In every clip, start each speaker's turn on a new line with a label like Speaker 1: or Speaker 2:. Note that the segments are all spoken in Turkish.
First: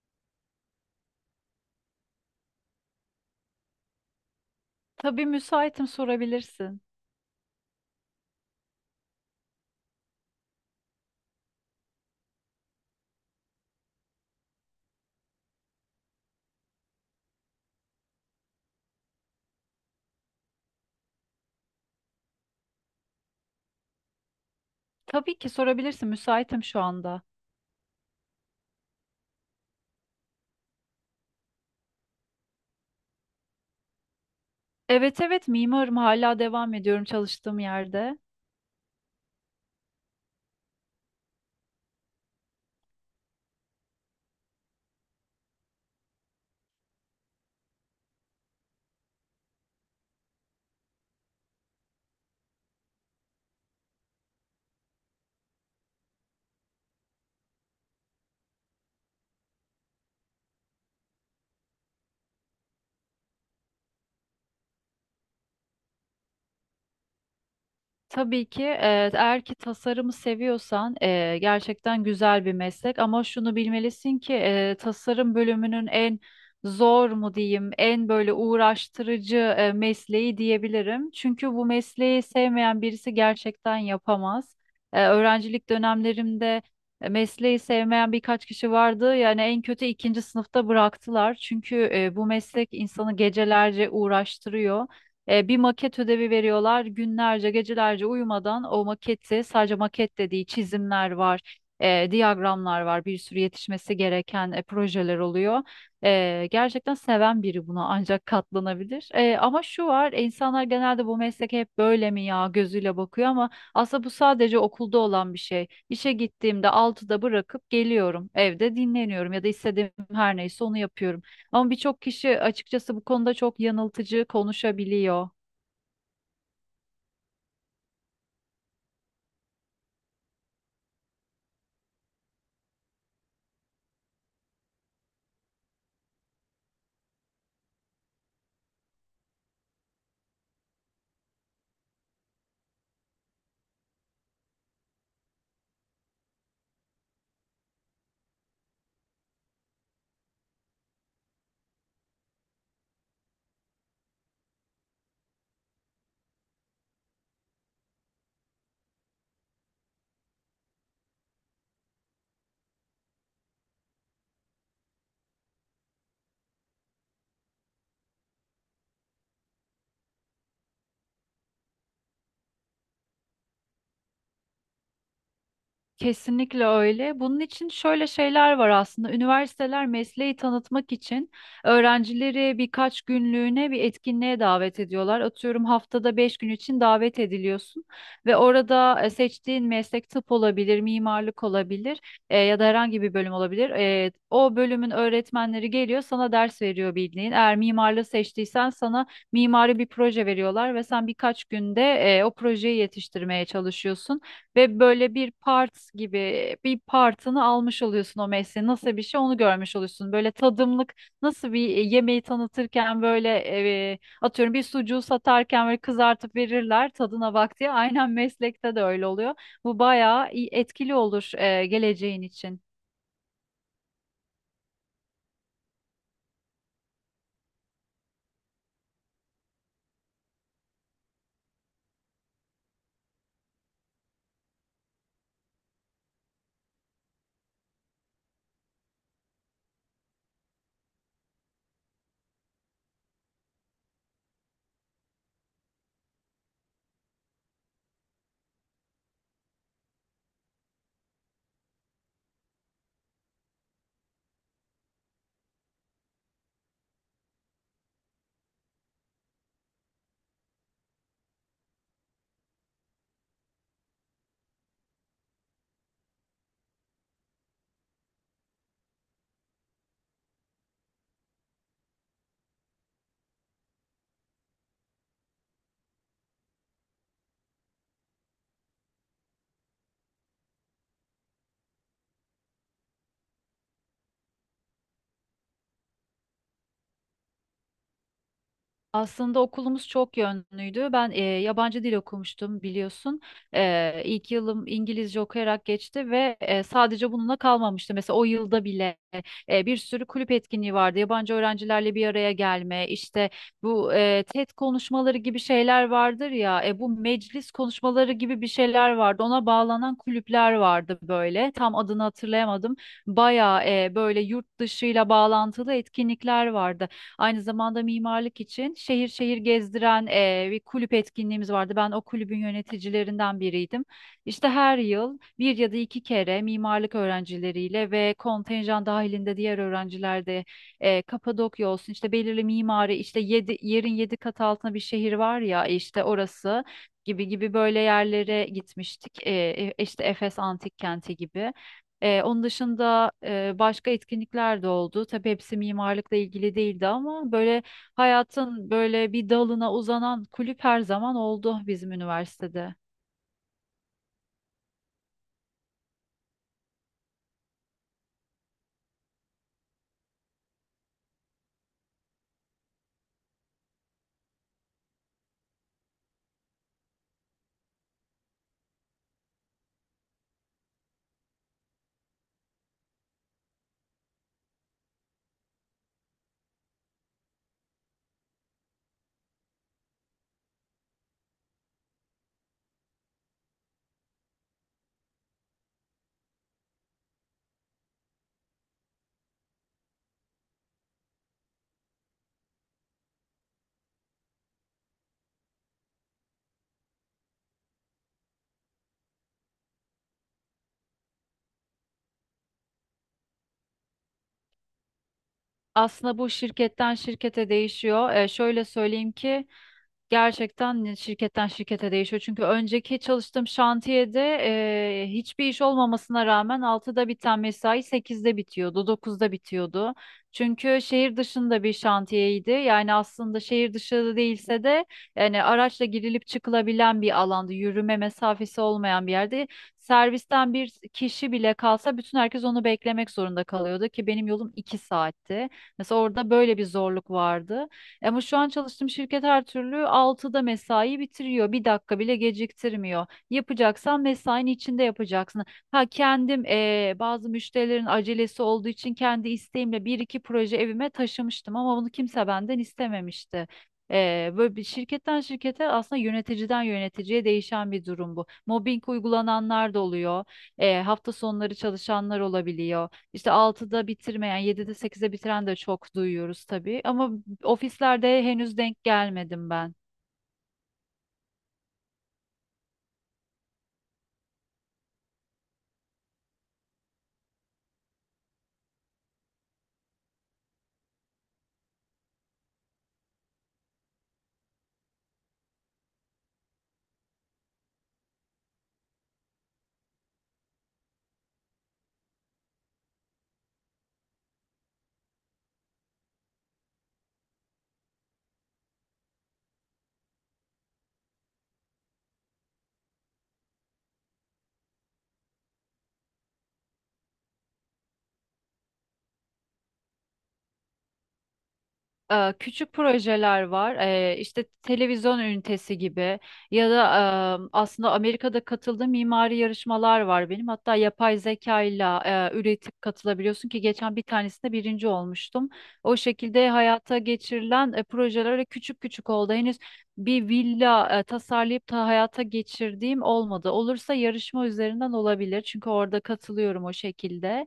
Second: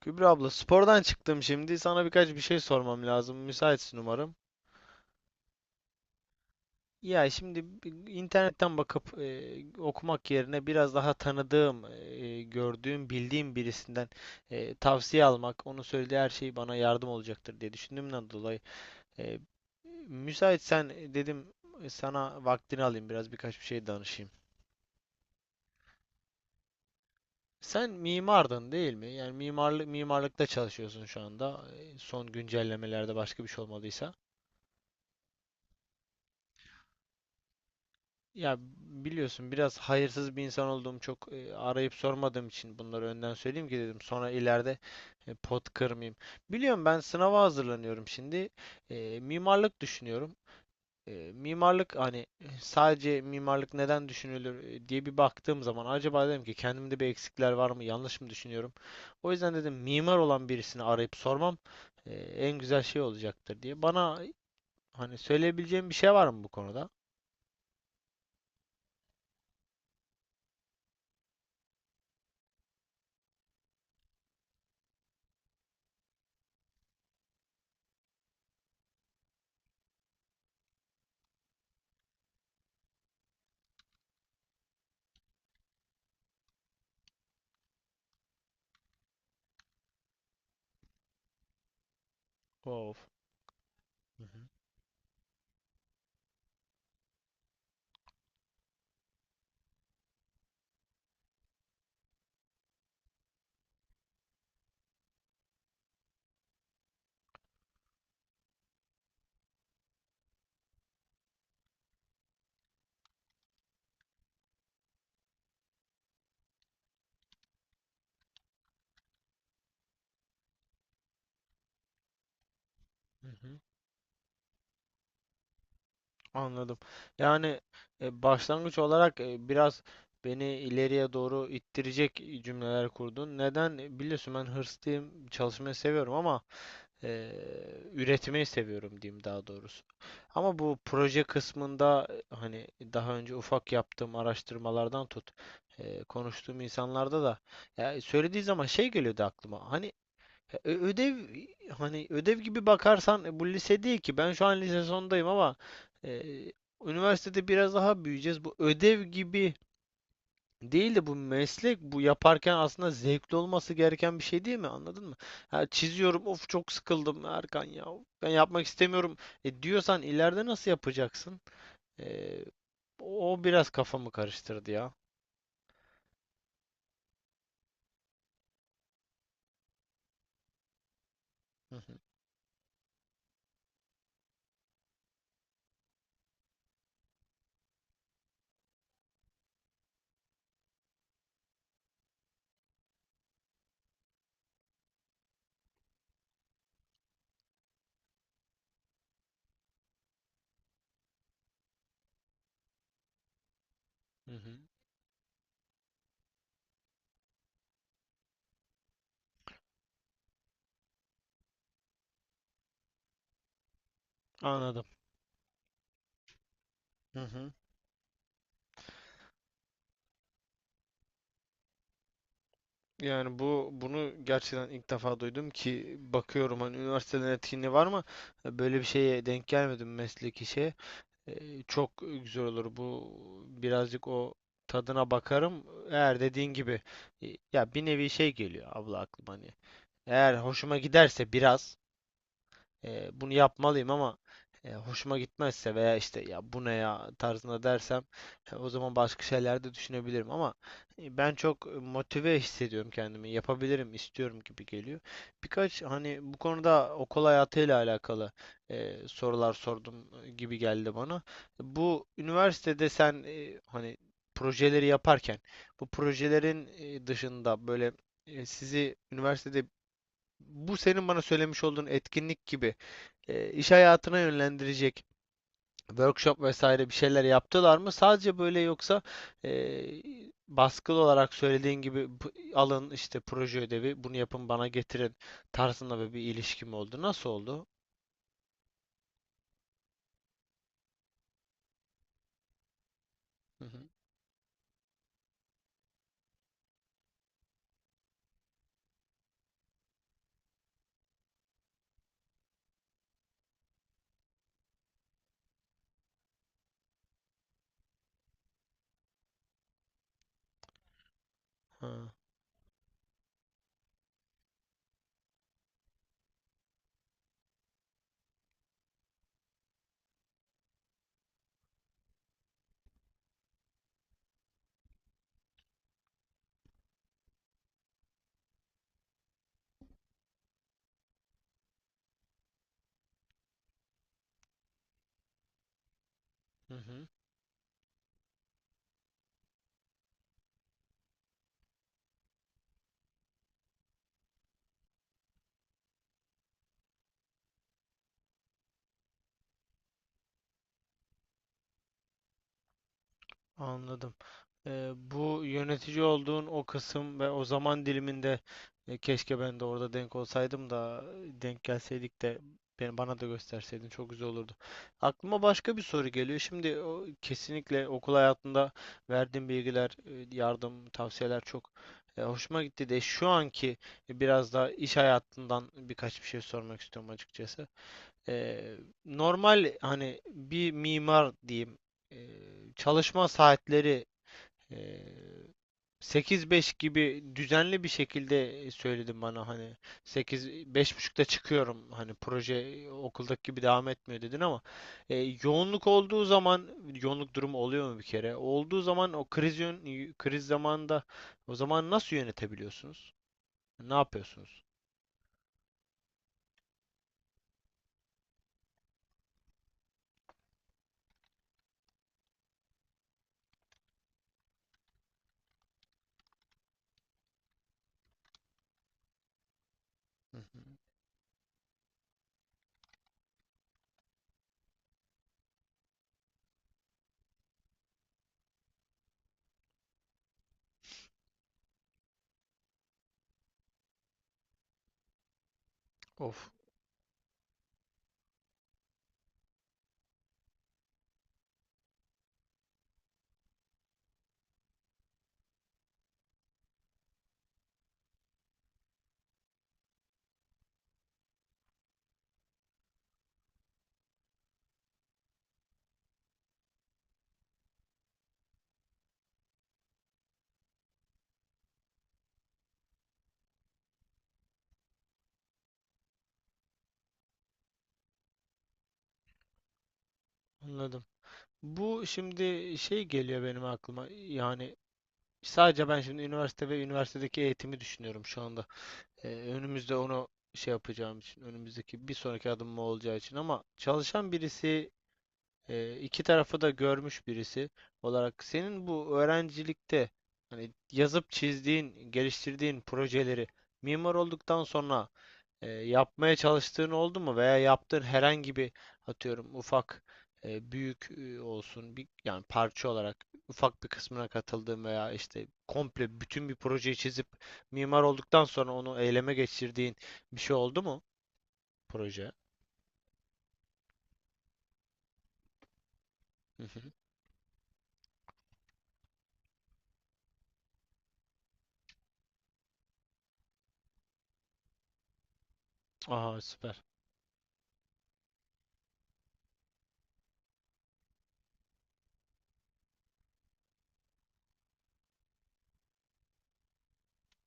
Speaker 1: Kübra abla spordan çıktım şimdi. Sana birkaç bir şey sormam lazım. Müsaitsin umarım.
Speaker 2: Tabii müsaitim sorabilirsin.
Speaker 1: Ya şimdi internetten bakıp okumak yerine biraz daha tanıdığım, gördüğüm, bildiğim birisinden tavsiye almak, onun söylediği her şey bana yardım olacaktır diye düşündüğümden dolayı e, müsaitsen dedim sana vaktini alayım biraz birkaç bir şey danışayım.
Speaker 2: Tabii ki sorabilirsin. Müsaitim şu anda.
Speaker 1: Sen mimardın değil mi? Yani mimarlıkta çalışıyorsun şu anda. Son güncellemelerde başka bir şey olmadıysa.
Speaker 2: Evet evet mimarım hala devam ediyorum çalıştığım yerde.
Speaker 1: Ya biliyorsun biraz hayırsız bir insan olduğum çok arayıp sormadığım için bunları önden söyleyeyim ki dedim sonra ileride pot kırmayayım. Biliyorum ben sınava hazırlanıyorum şimdi. Mimarlık düşünüyorum. Mimarlık hani sadece mimarlık neden düşünülür diye bir baktığım zaman acaba dedim ki kendimde bir eksikler var mı yanlış mı düşünüyorum. O yüzden dedim mimar olan birisini arayıp sormam en güzel şey olacaktır diye. Bana hani söyleyebileceğim bir şey var mı bu konuda?
Speaker 2: Tabii ki eğer ki tasarımı seviyorsan gerçekten güzel bir meslek ama şunu bilmelisin ki tasarım bölümünün en zor mu diyeyim en böyle uğraştırıcı mesleği diyebilirim. Çünkü bu mesleği sevmeyen birisi gerçekten yapamaz. Öğrencilik dönemlerimde mesleği sevmeyen birkaç kişi vardı, yani en kötü ikinci sınıfta bıraktılar. Çünkü bu meslek
Speaker 1: Of.
Speaker 2: insanı gecelerce
Speaker 1: Hı hı.
Speaker 2: uğraştırıyor. Bir maket ödevi veriyorlar. Günlerce, gecelerce uyumadan o maketi, sadece maket dediği çizimler var, diyagramlar var, bir sürü yetişmesi gereken projeler oluyor. Gerçekten seven biri buna ancak katlanabilir. Ama şu var, insanlar genelde bu meslek hep böyle mi ya gözüyle bakıyor ama aslında bu sadece okulda olan bir şey. İşe gittiğimde altıda bırakıp geliyorum, evde dinleniyorum ya da istediğim her neyse onu yapıyorum. Ama birçok kişi açıkçası bu
Speaker 1: Hı
Speaker 2: konuda
Speaker 1: hı.
Speaker 2: çok yanıltıcı konuşabiliyor.
Speaker 1: Anladım. Yani başlangıç olarak biraz beni ileriye doğru ittirecek cümleler kurdun. Neden? Biliyorsun ben hırslıyım, çalışmayı seviyorum ama e, üretmeyi seviyorum diyeyim daha doğrusu. Ama bu proje kısmında hani daha önce ufak yaptığım araştırmalardan tut, konuştuğum insanlarda da ya söylediği zaman şey geliyordu aklıma. Hani ödev hani ödev gibi bakarsan bu lise değil ki. Ben şu an lise sondayım ama e, üniversitede biraz daha büyüyeceğiz. Bu ödev gibi değil de bu meslek bu yaparken aslında zevkli olması gereken bir şey değil mi? Anladın mı? Ha, çiziyorum of çok sıkıldım Erkan ya. Ben yapmak istemiyorum diyorsan ileride nasıl yapacaksın? E, O biraz kafamı karıştırdı ya.
Speaker 2: Kesinlikle öyle. Bunun için şöyle şeyler var aslında. Üniversiteler mesleği tanıtmak için
Speaker 1: Hı hı,
Speaker 2: öğrencileri birkaç günlüğüne bir etkinliğe davet ediyorlar. Atıyorum haftada beş gün için davet ediliyorsun ve orada seçtiğin meslek tıp olabilir, mimarlık olabilir, ya da herhangi bir bölüm olabilir. O bölümün öğretmenleri geliyor, sana ders veriyor bildiğin. Eğer mimarlığı seçtiysen sana mimari bir proje veriyorlar ve sen birkaç günde o projeyi yetiştirmeye çalışıyorsun
Speaker 1: hı hı.
Speaker 2: ve böyle bir part gibi bir partını almış oluyorsun, o mesleğin nasıl bir şey onu görmüş oluyorsun. Böyle tadımlık, nasıl bir yemeği tanıtırken böyle atıyorum bir
Speaker 1: Anladım.
Speaker 2: sucuğu satarken böyle kızartıp verirler
Speaker 1: Hı
Speaker 2: tadına
Speaker 1: hı.
Speaker 2: bak diye aynen meslekte de öyle oluyor. Bu bayağı etkili olur geleceğin için.
Speaker 1: Yani bu bunu gerçekten ilk defa duydum ki bakıyorum hani üniversitelerin etkinliği var mı? Böyle bir şeye denk gelmedim mesleki şeye. Çok güzel olur bu birazcık o tadına bakarım. Eğer dediğin gibi ya bir nevi şey geliyor abla aklıma hani. Eğer hoşuma giderse biraz bunu yapmalıyım ama hoşuma gitmezse veya işte ya bu ne ya tarzında dersem o zaman başka şeyler de düşünebilirim ama ben çok motive hissediyorum kendimi. Yapabilirim, istiyorum gibi geliyor. Birkaç hani bu konuda okul hayatıyla alakalı sorular sordum gibi geldi bana. Bu üniversitede sen hani projeleri yaparken bu projelerin dışında böyle sizi üniversitede bu senin bana söylemiş olduğun etkinlik gibi iş hayatına yönlendirecek workshop vesaire bir şeyler yaptılar mı? Sadece böyle yoksa e, baskılı olarak söylediğin gibi alın işte proje ödevi bunu yapın bana getirin tarzında böyle bir ilişki mi oldu. Nasıl oldu?
Speaker 2: Aslında okulumuz çok yönlüydü. Ben yabancı dil okumuştum biliyorsun.
Speaker 1: Hı hı.
Speaker 2: İlk yılım İngilizce okuyarak geçti ve sadece bununla kalmamıştı. Mesela o yılda bile bir sürü kulüp etkinliği vardı. Yabancı öğrencilerle bir araya gelme, işte bu TED konuşmaları gibi şeyler vardır ya. Bu meclis konuşmaları gibi bir şeyler vardı. Ona bağlanan kulüpler vardı böyle. Tam adını
Speaker 1: Ha.
Speaker 2: hatırlayamadım. Bayağı böyle yurt dışıyla bağlantılı etkinlikler vardı. Aynı zamanda mimarlık için şehir şehir gezdiren bir kulüp etkinliğimiz vardı. Ben o kulübün yöneticilerinden biriydim. İşte her yıl bir ya da iki kere mimarlık öğrencileriyle ve kontenjan dahilinde diğer öğrenciler de Kapadokya olsun, işte belirli mimari, işte yedi, yerin yedi kat altına bir şehir var ya işte orası
Speaker 1: Hı hı.
Speaker 2: gibi gibi böyle yerlere gitmiştik. İşte Efes Antik Kenti gibi. Onun dışında başka etkinlikler de oldu. Tabii hepsi mimarlıkla ilgili değildi ama böyle hayatın böyle bir dalına uzanan kulüp her zaman oldu bizim üniversitede.
Speaker 1: Anladım. Bu yönetici olduğun o kısım ve o zaman diliminde keşke ben de orada denk olsaydım da denk gelseydik de beni bana da gösterseydin çok güzel olurdu. Aklıma başka bir soru geliyor. Şimdi o, kesinlikle okul hayatında verdiğin bilgiler, yardım, tavsiyeler çok hoşuma gitti de şu anki biraz da iş hayatından birkaç bir şey sormak istiyorum açıkçası. Eee, Normal hani bir mimar diyeyim çalışma saatleri eee 8-5 gibi düzenli bir şekilde söyledim bana hani sekiz beş buçukta çıkıyorum hani proje okuldaki gibi devam etmiyor dedin ama yoğunluk olduğu zaman yoğunluk durumu oluyor mu bir kere? Olduğu zaman o kriz zamanında o zaman nasıl yönetebiliyorsunuz? Ne yapıyorsunuz?
Speaker 2: Aslında bu şirketten şirkete değişiyor. Şöyle söyleyeyim ki gerçekten şirketten şirkete değişiyor. Çünkü önceki çalıştığım şantiyede hiçbir iş olmamasına rağmen 6'da biten mesai sekizde bitiyordu, dokuzda bitiyordu.
Speaker 1: Hı hı.
Speaker 2: Çünkü şehir dışında bir şantiyeydi. Yani aslında şehir dışı değilse de yani araçla girilip çıkılabilen bir alanda, yürüme mesafesi olmayan bir yerde servisten bir kişi bile kalsa bütün herkes onu beklemek zorunda kalıyordu ki benim yolum 2 saatti. Mesela orada
Speaker 1: Of,
Speaker 2: böyle bir zorluk vardı. Ama şu an çalıştığım şirket her türlü altıda mesai bitiriyor. Bir dakika bile geciktirmiyor. Yapacaksan mesainin içinde yapacaksın. Ha, kendim bazı müşterilerin acelesi olduğu için kendi isteğimle bir iki proje evime taşımıştım ama bunu kimse benden istememişti. Böyle bir şirketten şirkete aslında yöneticiden yöneticiye değişen bir durum bu. Mobbing uygulananlar da oluyor. Hafta sonları çalışanlar olabiliyor. İşte altıda bitirmeyen, yedide 8'de bitiren de çok duyuyoruz tabii. Ama ofislerde henüz denk gelmedim ben.
Speaker 1: anladım. Bu şimdi şey geliyor benim aklıma. Yani sadece ben şimdi üniversite ve üniversitedeki eğitimi düşünüyorum şu anda. Önümüzde onu şey yapacağım için, önümüzdeki bir sonraki adım mı olacağı için ama çalışan birisi iki tarafı da görmüş birisi olarak senin bu öğrencilikte hani yazıp çizdiğin, geliştirdiğin projeleri mimar olduktan sonra yapmaya çalıştığın oldu mu veya yaptığın herhangi bir atıyorum ufak büyük olsun bir yani parça olarak ufak bir kısmına katıldığın veya işte komple bütün bir projeyi çizip mimar olduktan sonra onu eyleme geçirdiğin bir şey oldu mu proje?
Speaker 2: Küçük projeler var. İşte televizyon ünitesi gibi
Speaker 1: Hı
Speaker 2: ya da
Speaker 1: hı.
Speaker 2: aslında Amerika'da katıldığım mimari yarışmalar var benim. Hatta yapay zeka ile üretip katılabiliyorsun ki geçen bir tanesinde birinci olmuştum. O
Speaker 1: Aha
Speaker 2: şekilde
Speaker 1: süper.
Speaker 2: hayata geçirilen projeler öyle küçük küçük oldu. Henüz bir villa tasarlayıp da hayata geçirdiğim olmadı. Olursa yarışma üzerinden olabilir. Çünkü orada katılıyorum o şekilde.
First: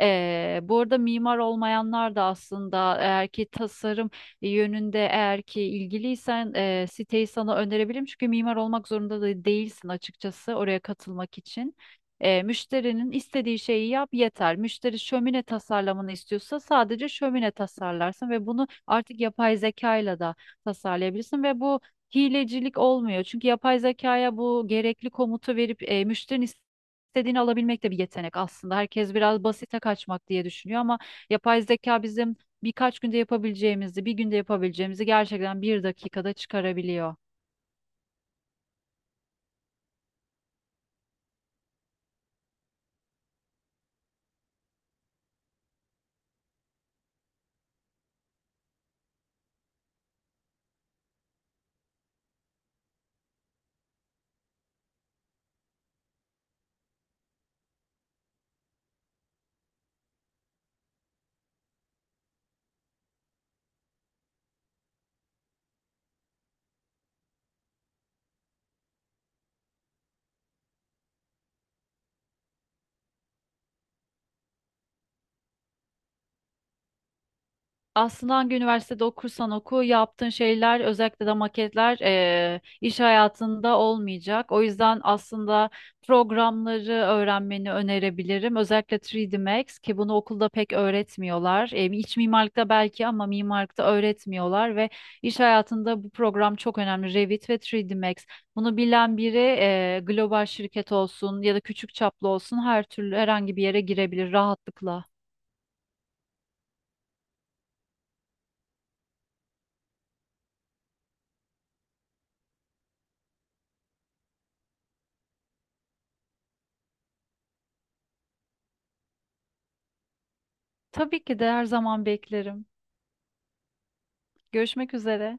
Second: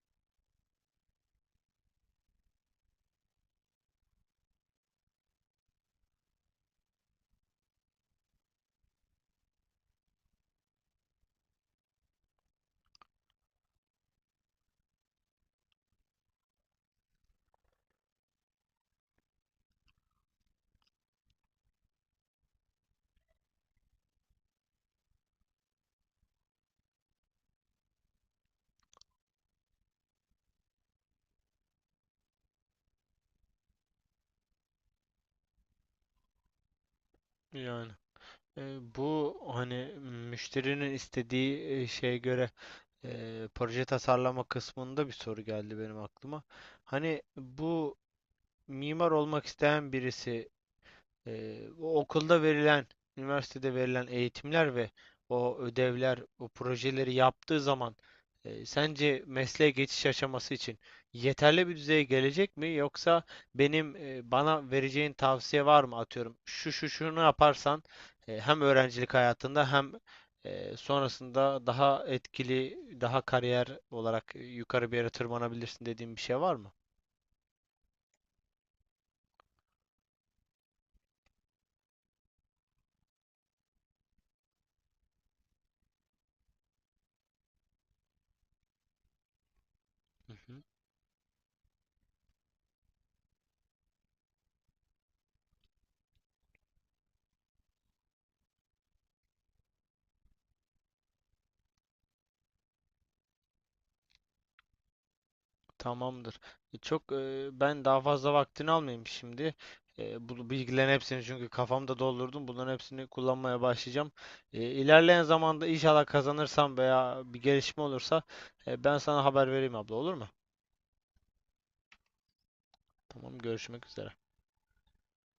Speaker 2: Bu arada mimar olmayanlar da aslında eğer ki tasarım yönünde eğer ki ilgiliysen siteyi sana önerebilirim. Çünkü mimar olmak zorunda da değilsin açıkçası oraya katılmak için. Müşterinin istediği şeyi yap yeter. Müşteri şömine tasarlamanı istiyorsa sadece şömine tasarlarsın ve bunu artık yapay zekayla da tasarlayabilirsin ve bu hilecilik olmuyor. Çünkü yapay zekaya bu gerekli komutu verip müşterinin İstediğini alabilmek de bir yetenek aslında. Herkes biraz basite kaçmak diye düşünüyor ama yapay zeka bizim birkaç günde yapabileceğimizi, bir günde yapabileceğimizi gerçekten bir dakikada çıkarabiliyor.
Speaker 1: Yani. Bu hani müşterinin istediği şeye göre proje tasarlama kısmında bir soru geldi benim aklıma. Hani bu mimar olmak isteyen birisi o okulda verilen, üniversitede verilen eğitimler ve o ödevler, o projeleri yaptığı zaman sence mesleğe geçiş aşaması için yeterli bir düzeye gelecek mi? Yoksa benim bana vereceğin tavsiye var mı? Atıyorum şu şunu yaparsan hem öğrencilik hayatında hem sonrasında daha etkili, daha kariyer olarak yukarı bir yere tırmanabilirsin dediğin bir şey var mı?
Speaker 2: Aslında hangi üniversitede okursan oku yaptığın şeyler, özellikle de maketler, iş hayatında olmayacak. O yüzden aslında programları öğrenmeni önerebilirim. Özellikle 3D Max, ki bunu
Speaker 1: Hı
Speaker 2: okulda
Speaker 1: hı.
Speaker 2: pek öğretmiyorlar. İç mimarlıkta belki ama mimarlıkta öğretmiyorlar ve iş hayatında bu program çok önemli. Revit ve 3D Max. Bunu bilen biri global şirket olsun ya da küçük çaplı olsun her türlü herhangi bir yere girebilir rahatlıkla.
Speaker 1: Tamamdır. Çok ben daha fazla vaktini almayayım şimdi. Bu bilgilerin hepsini çünkü kafamda doldurdum. Bunların hepsini kullanmaya başlayacağım. İlerleyen zamanda inşallah kazanırsam veya bir gelişme olursa ben sana haber vereyim abla, olur mu?
Speaker 2: Tabii ki de her zaman beklerim.
Speaker 1: Tamam, görüşmek üzere.
Speaker 2: Görüşmek üzere.